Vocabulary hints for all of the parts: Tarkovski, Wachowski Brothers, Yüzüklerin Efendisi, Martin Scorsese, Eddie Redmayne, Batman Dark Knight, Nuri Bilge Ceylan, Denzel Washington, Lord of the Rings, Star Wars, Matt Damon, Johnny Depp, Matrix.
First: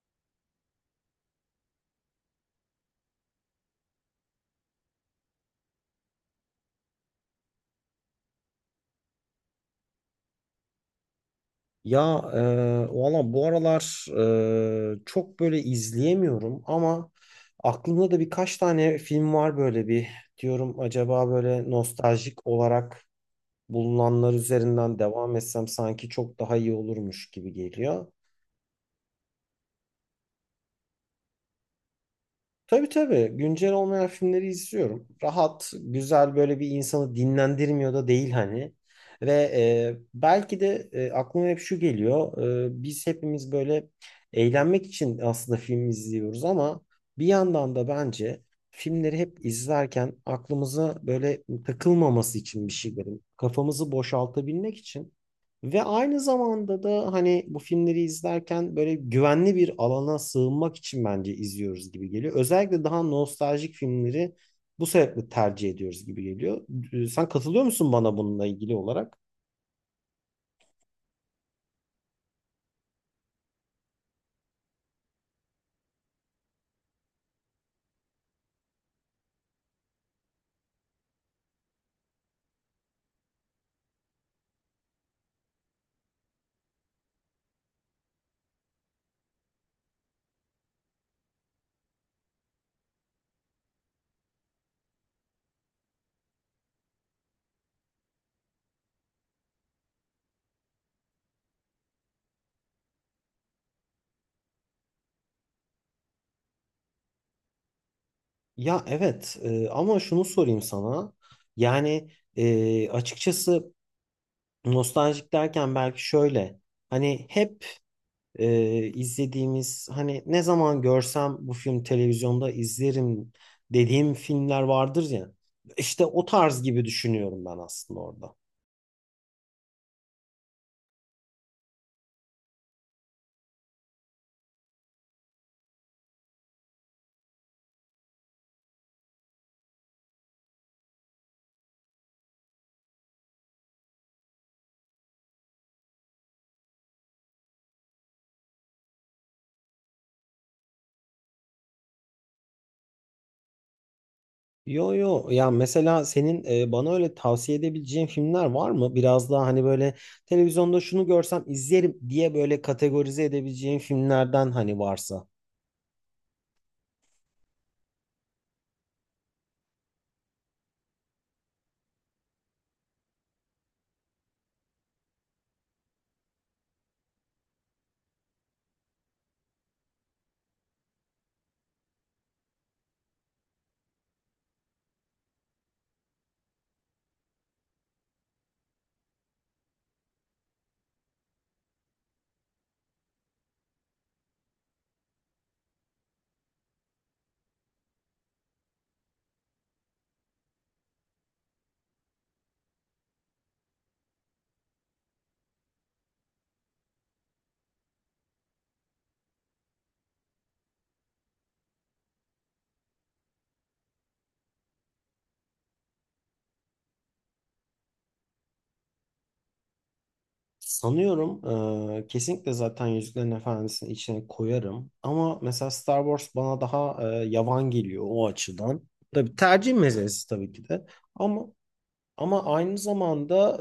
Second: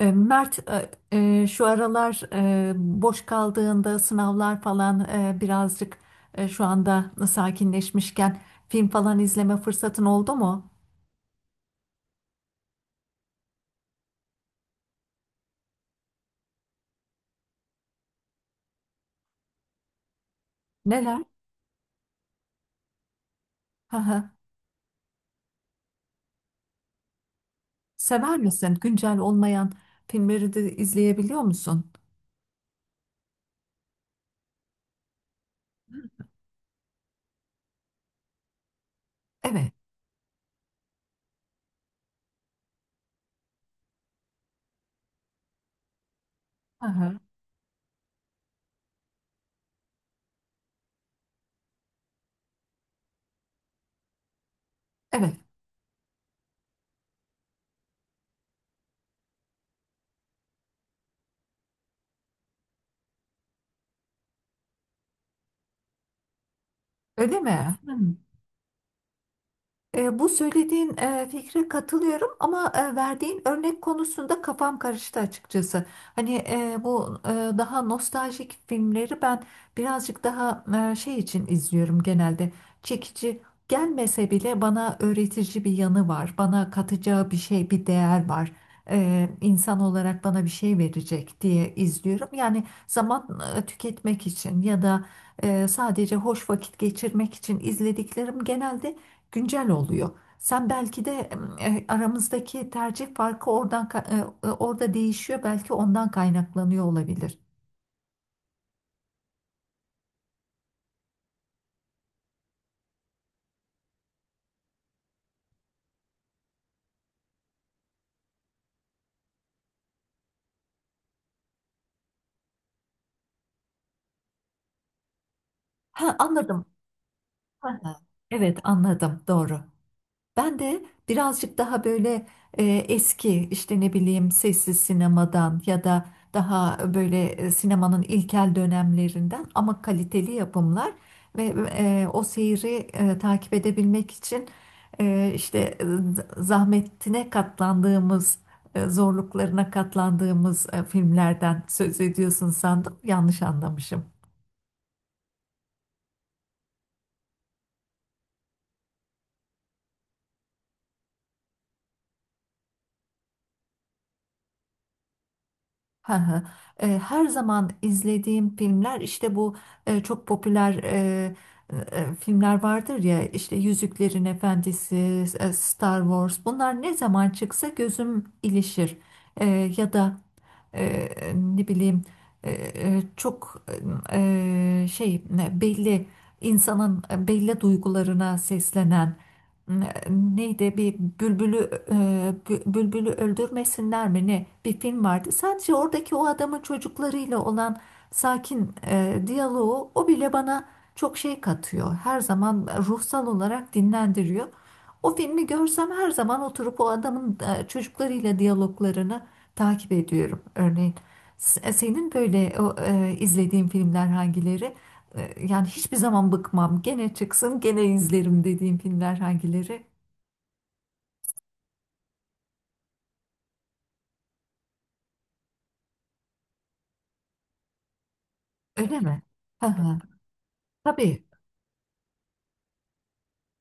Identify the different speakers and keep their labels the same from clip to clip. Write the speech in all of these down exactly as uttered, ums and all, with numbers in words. Speaker 1: E, Mert, e, e, şu aralar e, boş kaldığında sınavlar falan e, birazcık e, şu anda sakinleşmişken film falan izleme fırsatın oldu mu?
Speaker 2: Ya e, valla bu aralar e, çok böyle izleyemiyorum ama aklımda da birkaç tane film var böyle bir diyorum
Speaker 1: Neler?
Speaker 2: acaba böyle nostaljik olarak
Speaker 1: Hı hı.
Speaker 2: bulunanlar üzerinden devam etsem sanki çok daha iyi olurmuş gibi geliyor.
Speaker 1: Sever misin? Güncel olmayan filmleri de izleyebiliyor musun?
Speaker 2: Tabii tabii. Güncel olmayan filmleri izliyorum. Rahat, güzel böyle bir insanı dinlendirmiyor da değil hani. Ve
Speaker 1: Evet.
Speaker 2: e, belki de e, aklıma hep şu geliyor. E, biz hepimiz böyle eğlenmek için aslında film izliyoruz ama
Speaker 1: Hı hı.
Speaker 2: bir yandan da bence filmleri hep izlerken aklımıza böyle takılmaması için bir şey verin. Kafamızı boşaltabilmek için
Speaker 1: Evet.
Speaker 2: ve aynı zamanda da hani bu filmleri izlerken böyle güvenli bir alana sığınmak için bence izliyoruz gibi geliyor. Özellikle daha nostaljik filmleri bu sebeple tercih ediyoruz gibi geliyor. Ee, Sen
Speaker 1: Öyle
Speaker 2: katılıyor
Speaker 1: mi?
Speaker 2: musun
Speaker 1: Hı.
Speaker 2: bana bununla ilgili olarak?
Speaker 1: E, bu söylediğin e, fikre katılıyorum ama e, verdiğin örnek konusunda kafam karıştı açıkçası. Hani e, bu e, daha nostaljik filmleri ben birazcık daha e, şey için izliyorum genelde. Çekici gelmese bile bana öğretici bir yanı var. Bana katacağı bir şey, bir değer var. E, insan olarak bana bir şey verecek diye izliyorum. Yani zaman e, tüketmek için ya da e, sadece hoş vakit geçirmek için izlediklerim genelde güncel oluyor. Sen belki de e, aramızdaki tercih farkı oradan ka- e, e, orada değişiyor. Belki ondan kaynaklanıyor olabilir.
Speaker 2: Ya evet, e, ama şunu sorayım sana. Yani e, açıkçası nostaljik derken belki şöyle. Hani hep e, izlediğimiz hani ne zaman görsem bu film televizyonda izlerim dediğim filmler vardır ya. İşte
Speaker 1: Ha,
Speaker 2: o tarz
Speaker 1: anladım.
Speaker 2: gibi düşünüyorum ben
Speaker 1: Ha, ha.
Speaker 2: aslında orada.
Speaker 1: Evet anladım. Doğru. Ben de birazcık daha böyle e, eski işte ne bileyim sessiz sinemadan ya da daha böyle e, sinemanın ilkel dönemlerinden ama kaliteli yapımlar ve e, o seyri e, takip edebilmek için e, işte e, zahmetine katlandığımız e, zorluklarına katlandığımız e, filmlerden söz ediyorsun sandım, yanlış anlamışım.
Speaker 2: Yo yo ya, mesela senin e, bana öyle tavsiye edebileceğin filmler var mı? Biraz daha hani böyle televizyonda şunu görsem izlerim diye böyle kategorize edebileceğin filmlerden hani varsa.
Speaker 1: Hı hı. E, her zaman izlediğim filmler işte bu e, çok popüler e, e, filmler vardır ya, işte Yüzüklerin Efendisi, e, Star Wars, bunlar ne zaman çıksa gözüm ilişir. E, Ya da e, ne bileyim e, e, çok e, şey ne, belli insanın belli duygularına seslenen ne- neydi, bir bülbülü e, bü- bülbülü öldürmesinler mi ne, bir film vardı. Sadece oradaki o adamın çocuklarıyla olan sakin e, diyaloğu, o bile bana çok şey katıyor. Her zaman ruhsal olarak dinlendiriyor. O filmi görsem her zaman oturup o adamın e, çocuklarıyla diyaloglarını takip ediyorum. Örneğin S- senin böyle o, e, izlediğin filmler hangileri? E, Yani hiçbir zaman bıkmam. Gene çıksın, gene izlerim dediğim filmler hangileri?
Speaker 2: Sanıyorum eee, kesinlikle zaten Yüzüklerin Efendisi'nin içine koyarım. Ama mesela Star Wars bana daha eee, yavan geliyor o açıdan.
Speaker 1: Öyle mi?
Speaker 2: Tabii
Speaker 1: Hı
Speaker 2: tercih
Speaker 1: hı.
Speaker 2: meselesi tabii ki de.
Speaker 1: Tabii.
Speaker 2: Ama ama aynı zamanda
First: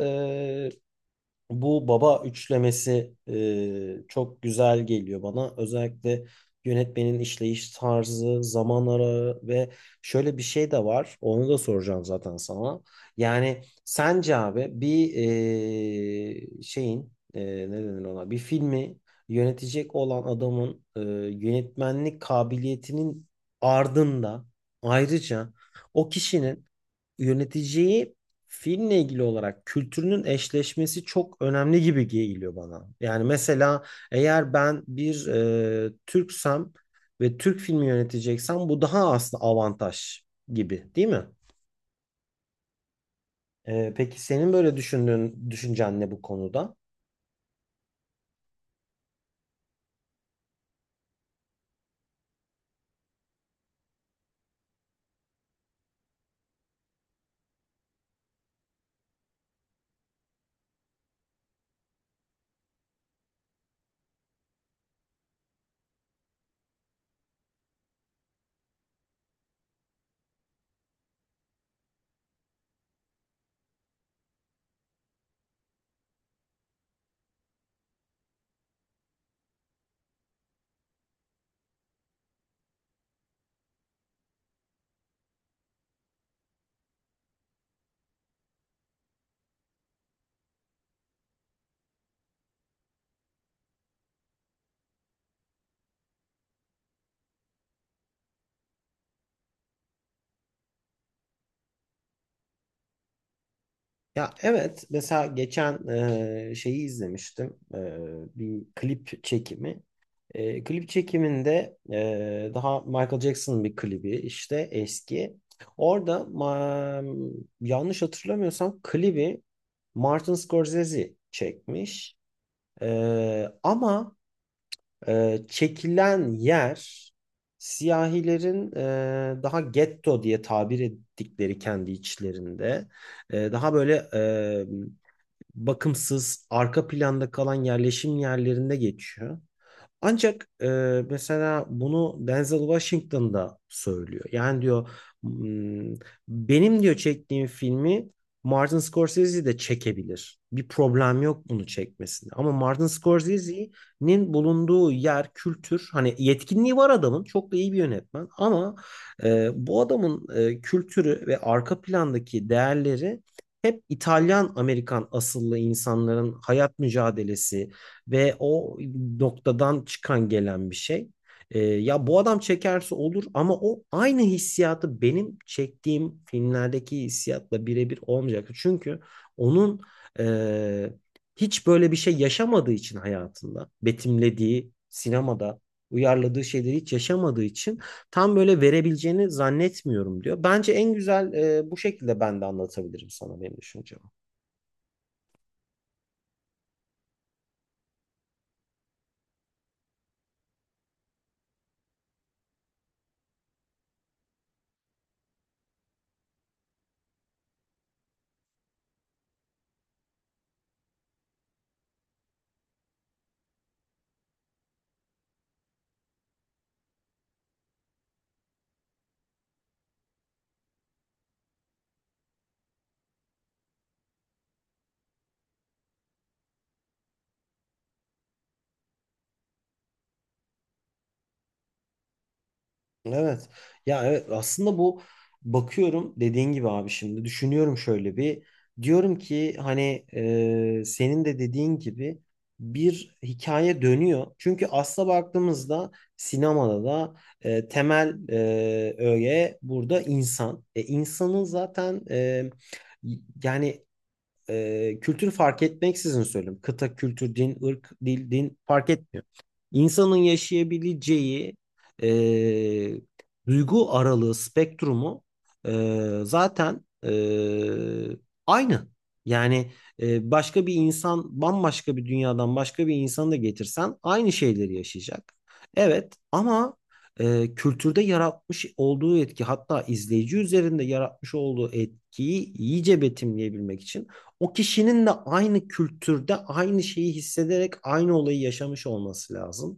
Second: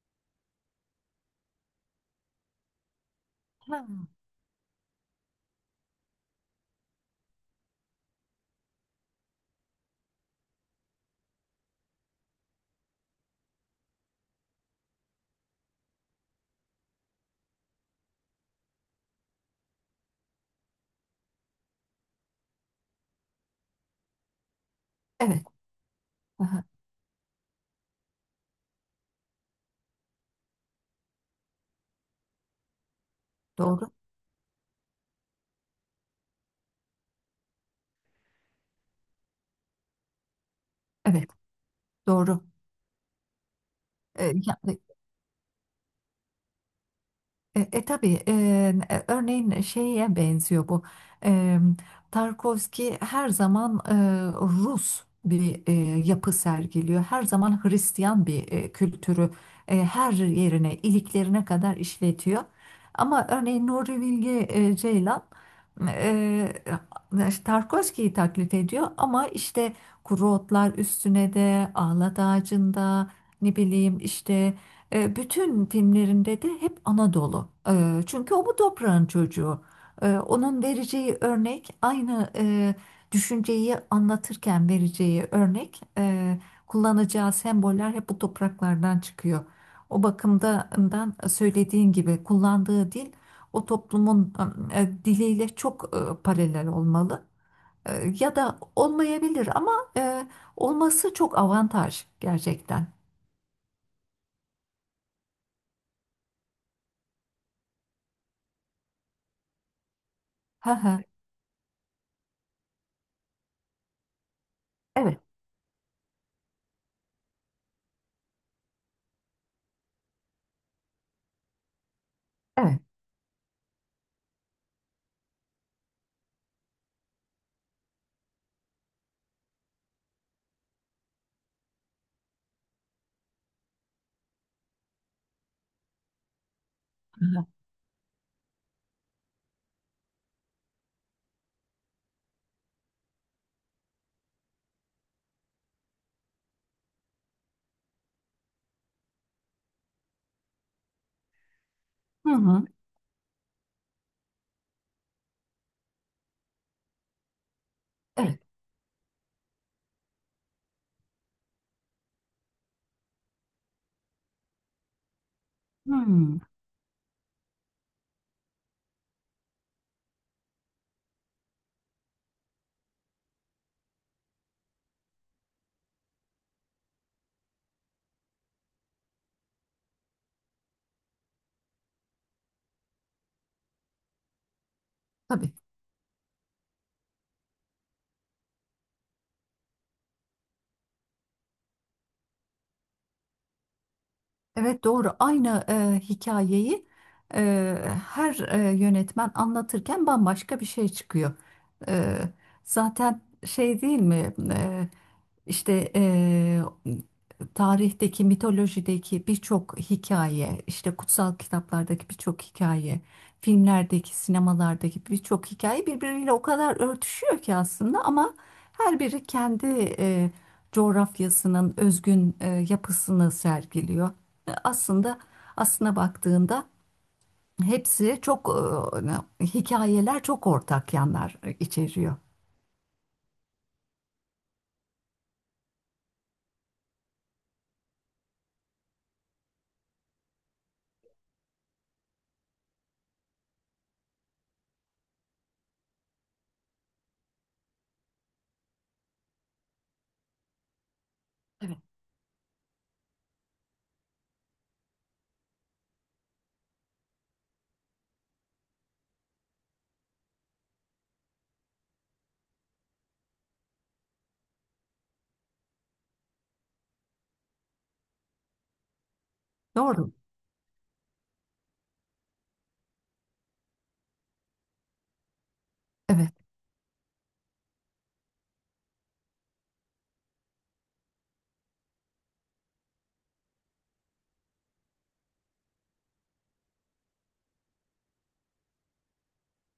Speaker 2: bu baba üçlemesi
Speaker 1: Hı.
Speaker 2: e, çok güzel geliyor bana. Özellikle yönetmenin işleyiş tarzı, zaman arağı ve şöyle bir şey de var. Onu da soracağım zaten sana. Yani sence abi bir e, şeyin, e, ne denir ona? Bir filmi yönetecek olan adamın e, yönetmenlik kabiliyetinin ardında
Speaker 1: Evet.
Speaker 2: ayrıca o
Speaker 1: Hı hı.
Speaker 2: kişinin yöneteceği filmle ilgili olarak kültürünün eşleşmesi çok önemli gibi geliyor bana. Yani mesela
Speaker 1: Doğru.
Speaker 2: eğer ben bir e, Türksem ve Türk filmi yöneteceksem bu daha aslında avantaj gibi, değil mi?
Speaker 1: Evet. Doğru.
Speaker 2: E, peki
Speaker 1: E,
Speaker 2: senin
Speaker 1: ya-
Speaker 2: böyle düşündüğün düşüncen ne bu konuda?
Speaker 1: E, e tabii, e, örneğin şeye benziyor bu. E, Tarkovski her zaman e, Rus bir e, yapı sergiliyor. Her zaman Hristiyan bir e, kültürü e, her yerine, iliklerine kadar işletiyor. Ama örneğin Nuri Bilge e, Ceylan e, Tarkovski'yi taklit ediyor, ama işte kuru otlar üstüne de, ağlat ağacında, ne bileyim işte e, bütün filmlerinde de hep Anadolu. E, çünkü o bu toprağın çocuğu. E, onun vereceği örnek, aynı e, düşünceyi anlatırken vereceği örnek, e, kullanacağı semboller hep bu topraklardan çıkıyor. O bakımdan söylediğin gibi kullandığı dil o toplumun e, diliyle çok e, paralel olmalı. E, ya da olmayabilir ama e, olması çok avantaj gerçekten.
Speaker 2: Ya evet, mesela geçen e, şeyi izlemiştim. E, bir klip çekimi. E,
Speaker 1: Hı
Speaker 2: klip
Speaker 1: hı.
Speaker 2: çekiminde e, daha Michael Jackson'ın bir klibi işte
Speaker 1: Evet,
Speaker 2: eski. Orada ma- yanlış hatırlamıyorsam klibi Martin Scorsese çekmiş.
Speaker 1: evet.
Speaker 2: E, Ama e, çekilen yer siyahilerin e, daha getto diye tabir ettikleri kendi içlerinde. E, daha böyle bakımsız, arka planda kalan yerleşim yerlerinde geçiyor. Ancak e, mesela bunu Denzel Washington da söylüyor. Yani diyor, "Hmm, benim diyor çektiğim filmi Martin Scorsese de çekebilir. Bir problem yok bunu
Speaker 1: Hı
Speaker 2: çekmesinde. Ama
Speaker 1: hı.
Speaker 2: Martin Scorsese'nin bulunduğu yer, kültür hani yetkinliği var adamın. Çok da iyi bir yönetmen
Speaker 1: Evet.
Speaker 2: ama e, bu adamın e, kültürü ve arka plandaki değerleri hep İtalyan Amerikan asıllı insanların
Speaker 1: Hı.
Speaker 2: hayat mücadelesi, ve o noktadan çıkan gelen bir şey. E, ya bu adam çekerse olur ama o aynı hissiyatı benim çektiğim filmlerdeki hissiyatla birebir olmayacak. Çünkü onun e, hiç böyle bir şey yaşamadığı için hayatında, betimlediği
Speaker 1: Tabii.
Speaker 2: sinemada uyarladığı şeyleri hiç yaşamadığı için tam böyle verebileceğini zannetmiyorum diyor. Bence en güzel e, bu şekilde ben de anlatabilirim sana benim düşüncem.
Speaker 1: Evet, doğru. Aynı e, hikayeyi e, her e, yönetmen anlatırken bambaşka bir şey çıkıyor. E, Zaten şey değil mi? E, işte e, tarihteki, mitolojideki birçok hikaye, işte kutsal kitaplardaki birçok hikaye, filmlerdeki, sinemalardaki birçok hikaye birbiriyle o kadar örtüşüyor ki aslında, ama her biri kendi e, coğrafyasının özgün e, yapısını sergiliyor. Aslında aslına baktığında hepsi çok e, hani, hikayeler çok ortak yanlar içeriyor.
Speaker 2: Evet. Ya evet, aslında bu bakıyorum dediğin gibi abi, şimdi düşünüyorum şöyle bir diyorum ki hani e, senin de dediğin gibi bir hikaye dönüyor. Çünkü asla baktığımızda sinemada da e, temel e, öğe burada insan. E, insanın
Speaker 1: Evet.
Speaker 2: zaten e, yani e, kültür fark etmeksizin söylüyorum. Kıta, kültür, din, ırk, dil, din fark etmiyor. İnsanın yaşayabileceği e, duygu aralığı, spektrumu e, zaten e, aynı. Yani
Speaker 1: Doğru.
Speaker 2: e, başka bir insan, bambaşka bir dünyadan başka bir insanı da getirsen aynı şeyleri yaşayacak. Evet
Speaker 1: Evet,
Speaker 2: ama e, kültürde yaratmış olduğu etki hatta izleyici üzerinde yaratmış olduğu etkiyi iyice betimleyebilmek için o kişinin de aynı kültürde aynı şeyi hissederek aynı olayı yaşamış olması lazım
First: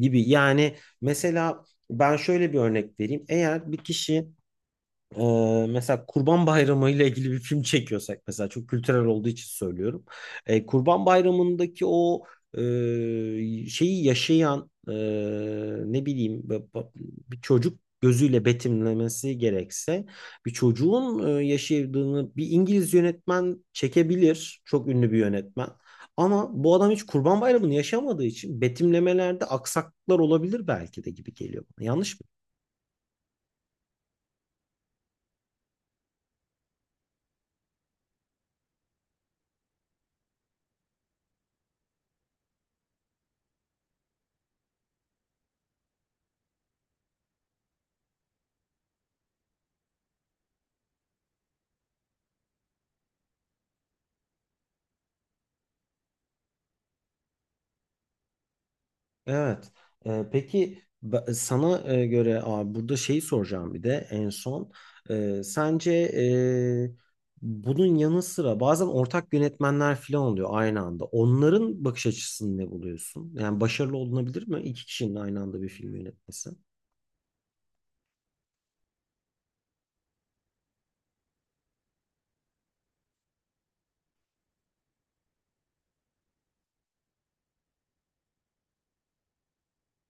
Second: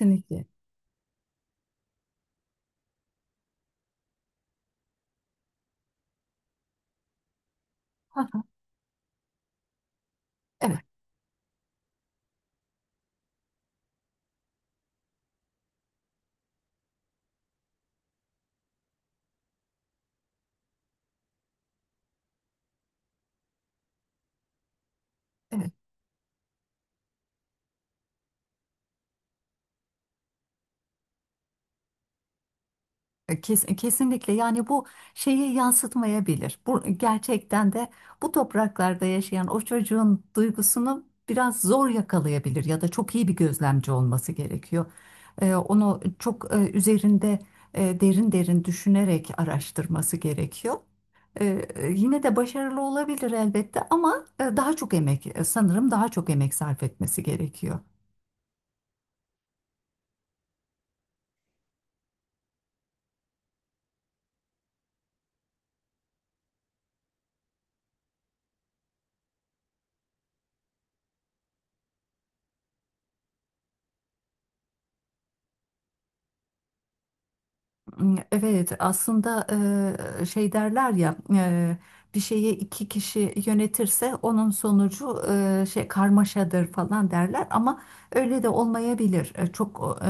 Speaker 2: gibi. Yani mesela ben şöyle bir örnek vereyim. Eğer bir kişi ee, mesela Kurban Bayramı ile ilgili bir film çekiyorsak
Speaker 1: Ha,
Speaker 2: mesela çok kültürel olduğu için söylüyorum. Ee,
Speaker 1: evet,
Speaker 2: Kurban Bayramı'ndaki o e, şeyi yaşayan, e, ne bileyim b- b- bir çocuk gözüyle betimlemesi gerekse bir çocuğun e, yaşadığını bir İngiliz yönetmen çekebilir. Çok ünlü bir yönetmen.
Speaker 1: evet.
Speaker 2: Ama bu adam hiç Kurban Bayramı'nı yaşamadığı için betimlemelerde aksaklıklar olabilir belki de gibi geliyor bana. Yanlış mı?
Speaker 1: E, Kes- e, Kesinlikle, yani bu şeyi yansıtmayabilir. Bu e, gerçekten de bu topraklarda yaşayan o çocuğun duygusunu biraz zor yakalayabilir, ya da çok iyi bir gözlemci olması gerekiyor. Ee, onu çok e, üzerinde e, derin derin düşünerek araştırması gerekiyor. Ee, Yine de başarılı olabilir elbette, ama e, daha çok emek e, sanırım daha çok emek sarf etmesi gerekiyor.
Speaker 2: Evet. Ee, peki ba- sana e, göre abi burada şeyi soracağım bir de en son. Ee, sence e, bunun yanı sıra bazen ortak yönetmenler falan oluyor aynı anda. Onların bakış açısını ne buluyorsun? Yani başarılı olunabilir mi iki kişinin aynı anda bir film yönetmesi?
Speaker 1: Evet, aslında e, şey derler ya, e, bir şeyi iki kişi yönetirse onun sonucu e, şey karmaşadır falan derler, ama öyle de olmayabilir. E, Çok e,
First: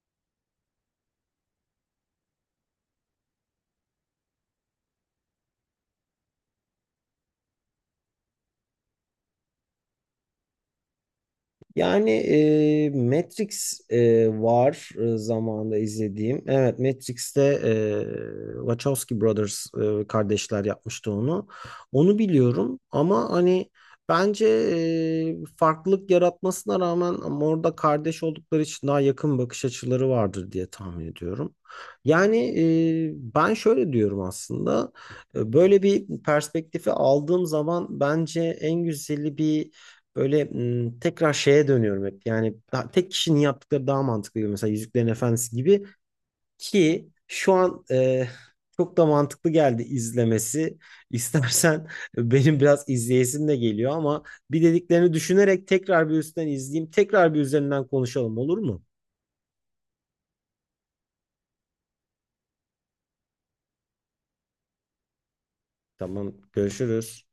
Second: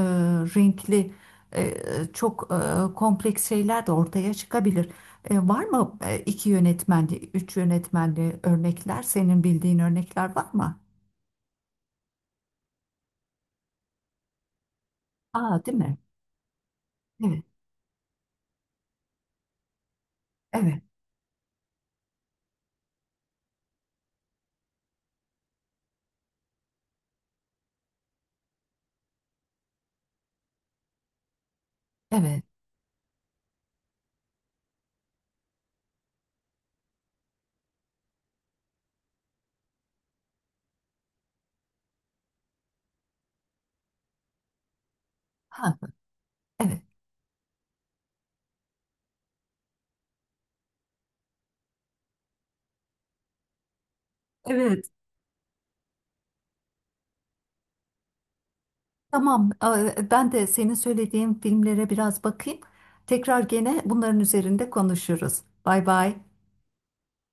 Speaker 1: renkli, e, çok e, kompleks şeyler de ortaya çıkabilir. E, Var mı e, iki yönetmenli, üç yönetmenli örnekler? Senin bildiğin örnekler var mı?
Speaker 2: Yani e, Matrix e, var e,
Speaker 1: Aa,
Speaker 2: zamanında
Speaker 1: değil mi?
Speaker 2: izlediğim. Evet, Matrix'te
Speaker 1: Evet,
Speaker 2: e, Wachowski Brothers e, kardeşler
Speaker 1: evet,
Speaker 2: yapmıştı onu. Onu biliyorum ama hani bence e, farklılık yaratmasına rağmen ama orada kardeş oldukları için daha yakın bakış açıları vardır diye tahmin ediyorum. Yani
Speaker 1: evet.
Speaker 2: e, ben şöyle diyorum aslında. E, Böyle bir perspektifi aldığım zaman bence en güzeli bir böyle, m, tekrar şeye dönüyorum hep. Yani daha- tek kişinin yaptıkları daha mantıklı gibi. Mesela Yüzüklerin Efendisi
Speaker 1: Ha,
Speaker 2: gibi
Speaker 1: evet,
Speaker 2: ki şu an e, çok da mantıklı geldi izlemesi. İstersen benim biraz izleyesim de geliyor ama bir
Speaker 1: evet.
Speaker 2: dediklerini düşünerek tekrar bir üstten izleyeyim. Tekrar bir üzerinden konuşalım, olur mu?
Speaker 1: Tamam, e, ben de senin söylediğin filmlere biraz bakayım. Tekrar gene bunların üzerinde konuşuruz. Bay bay.
Speaker 2: Tamam, görüşürüz.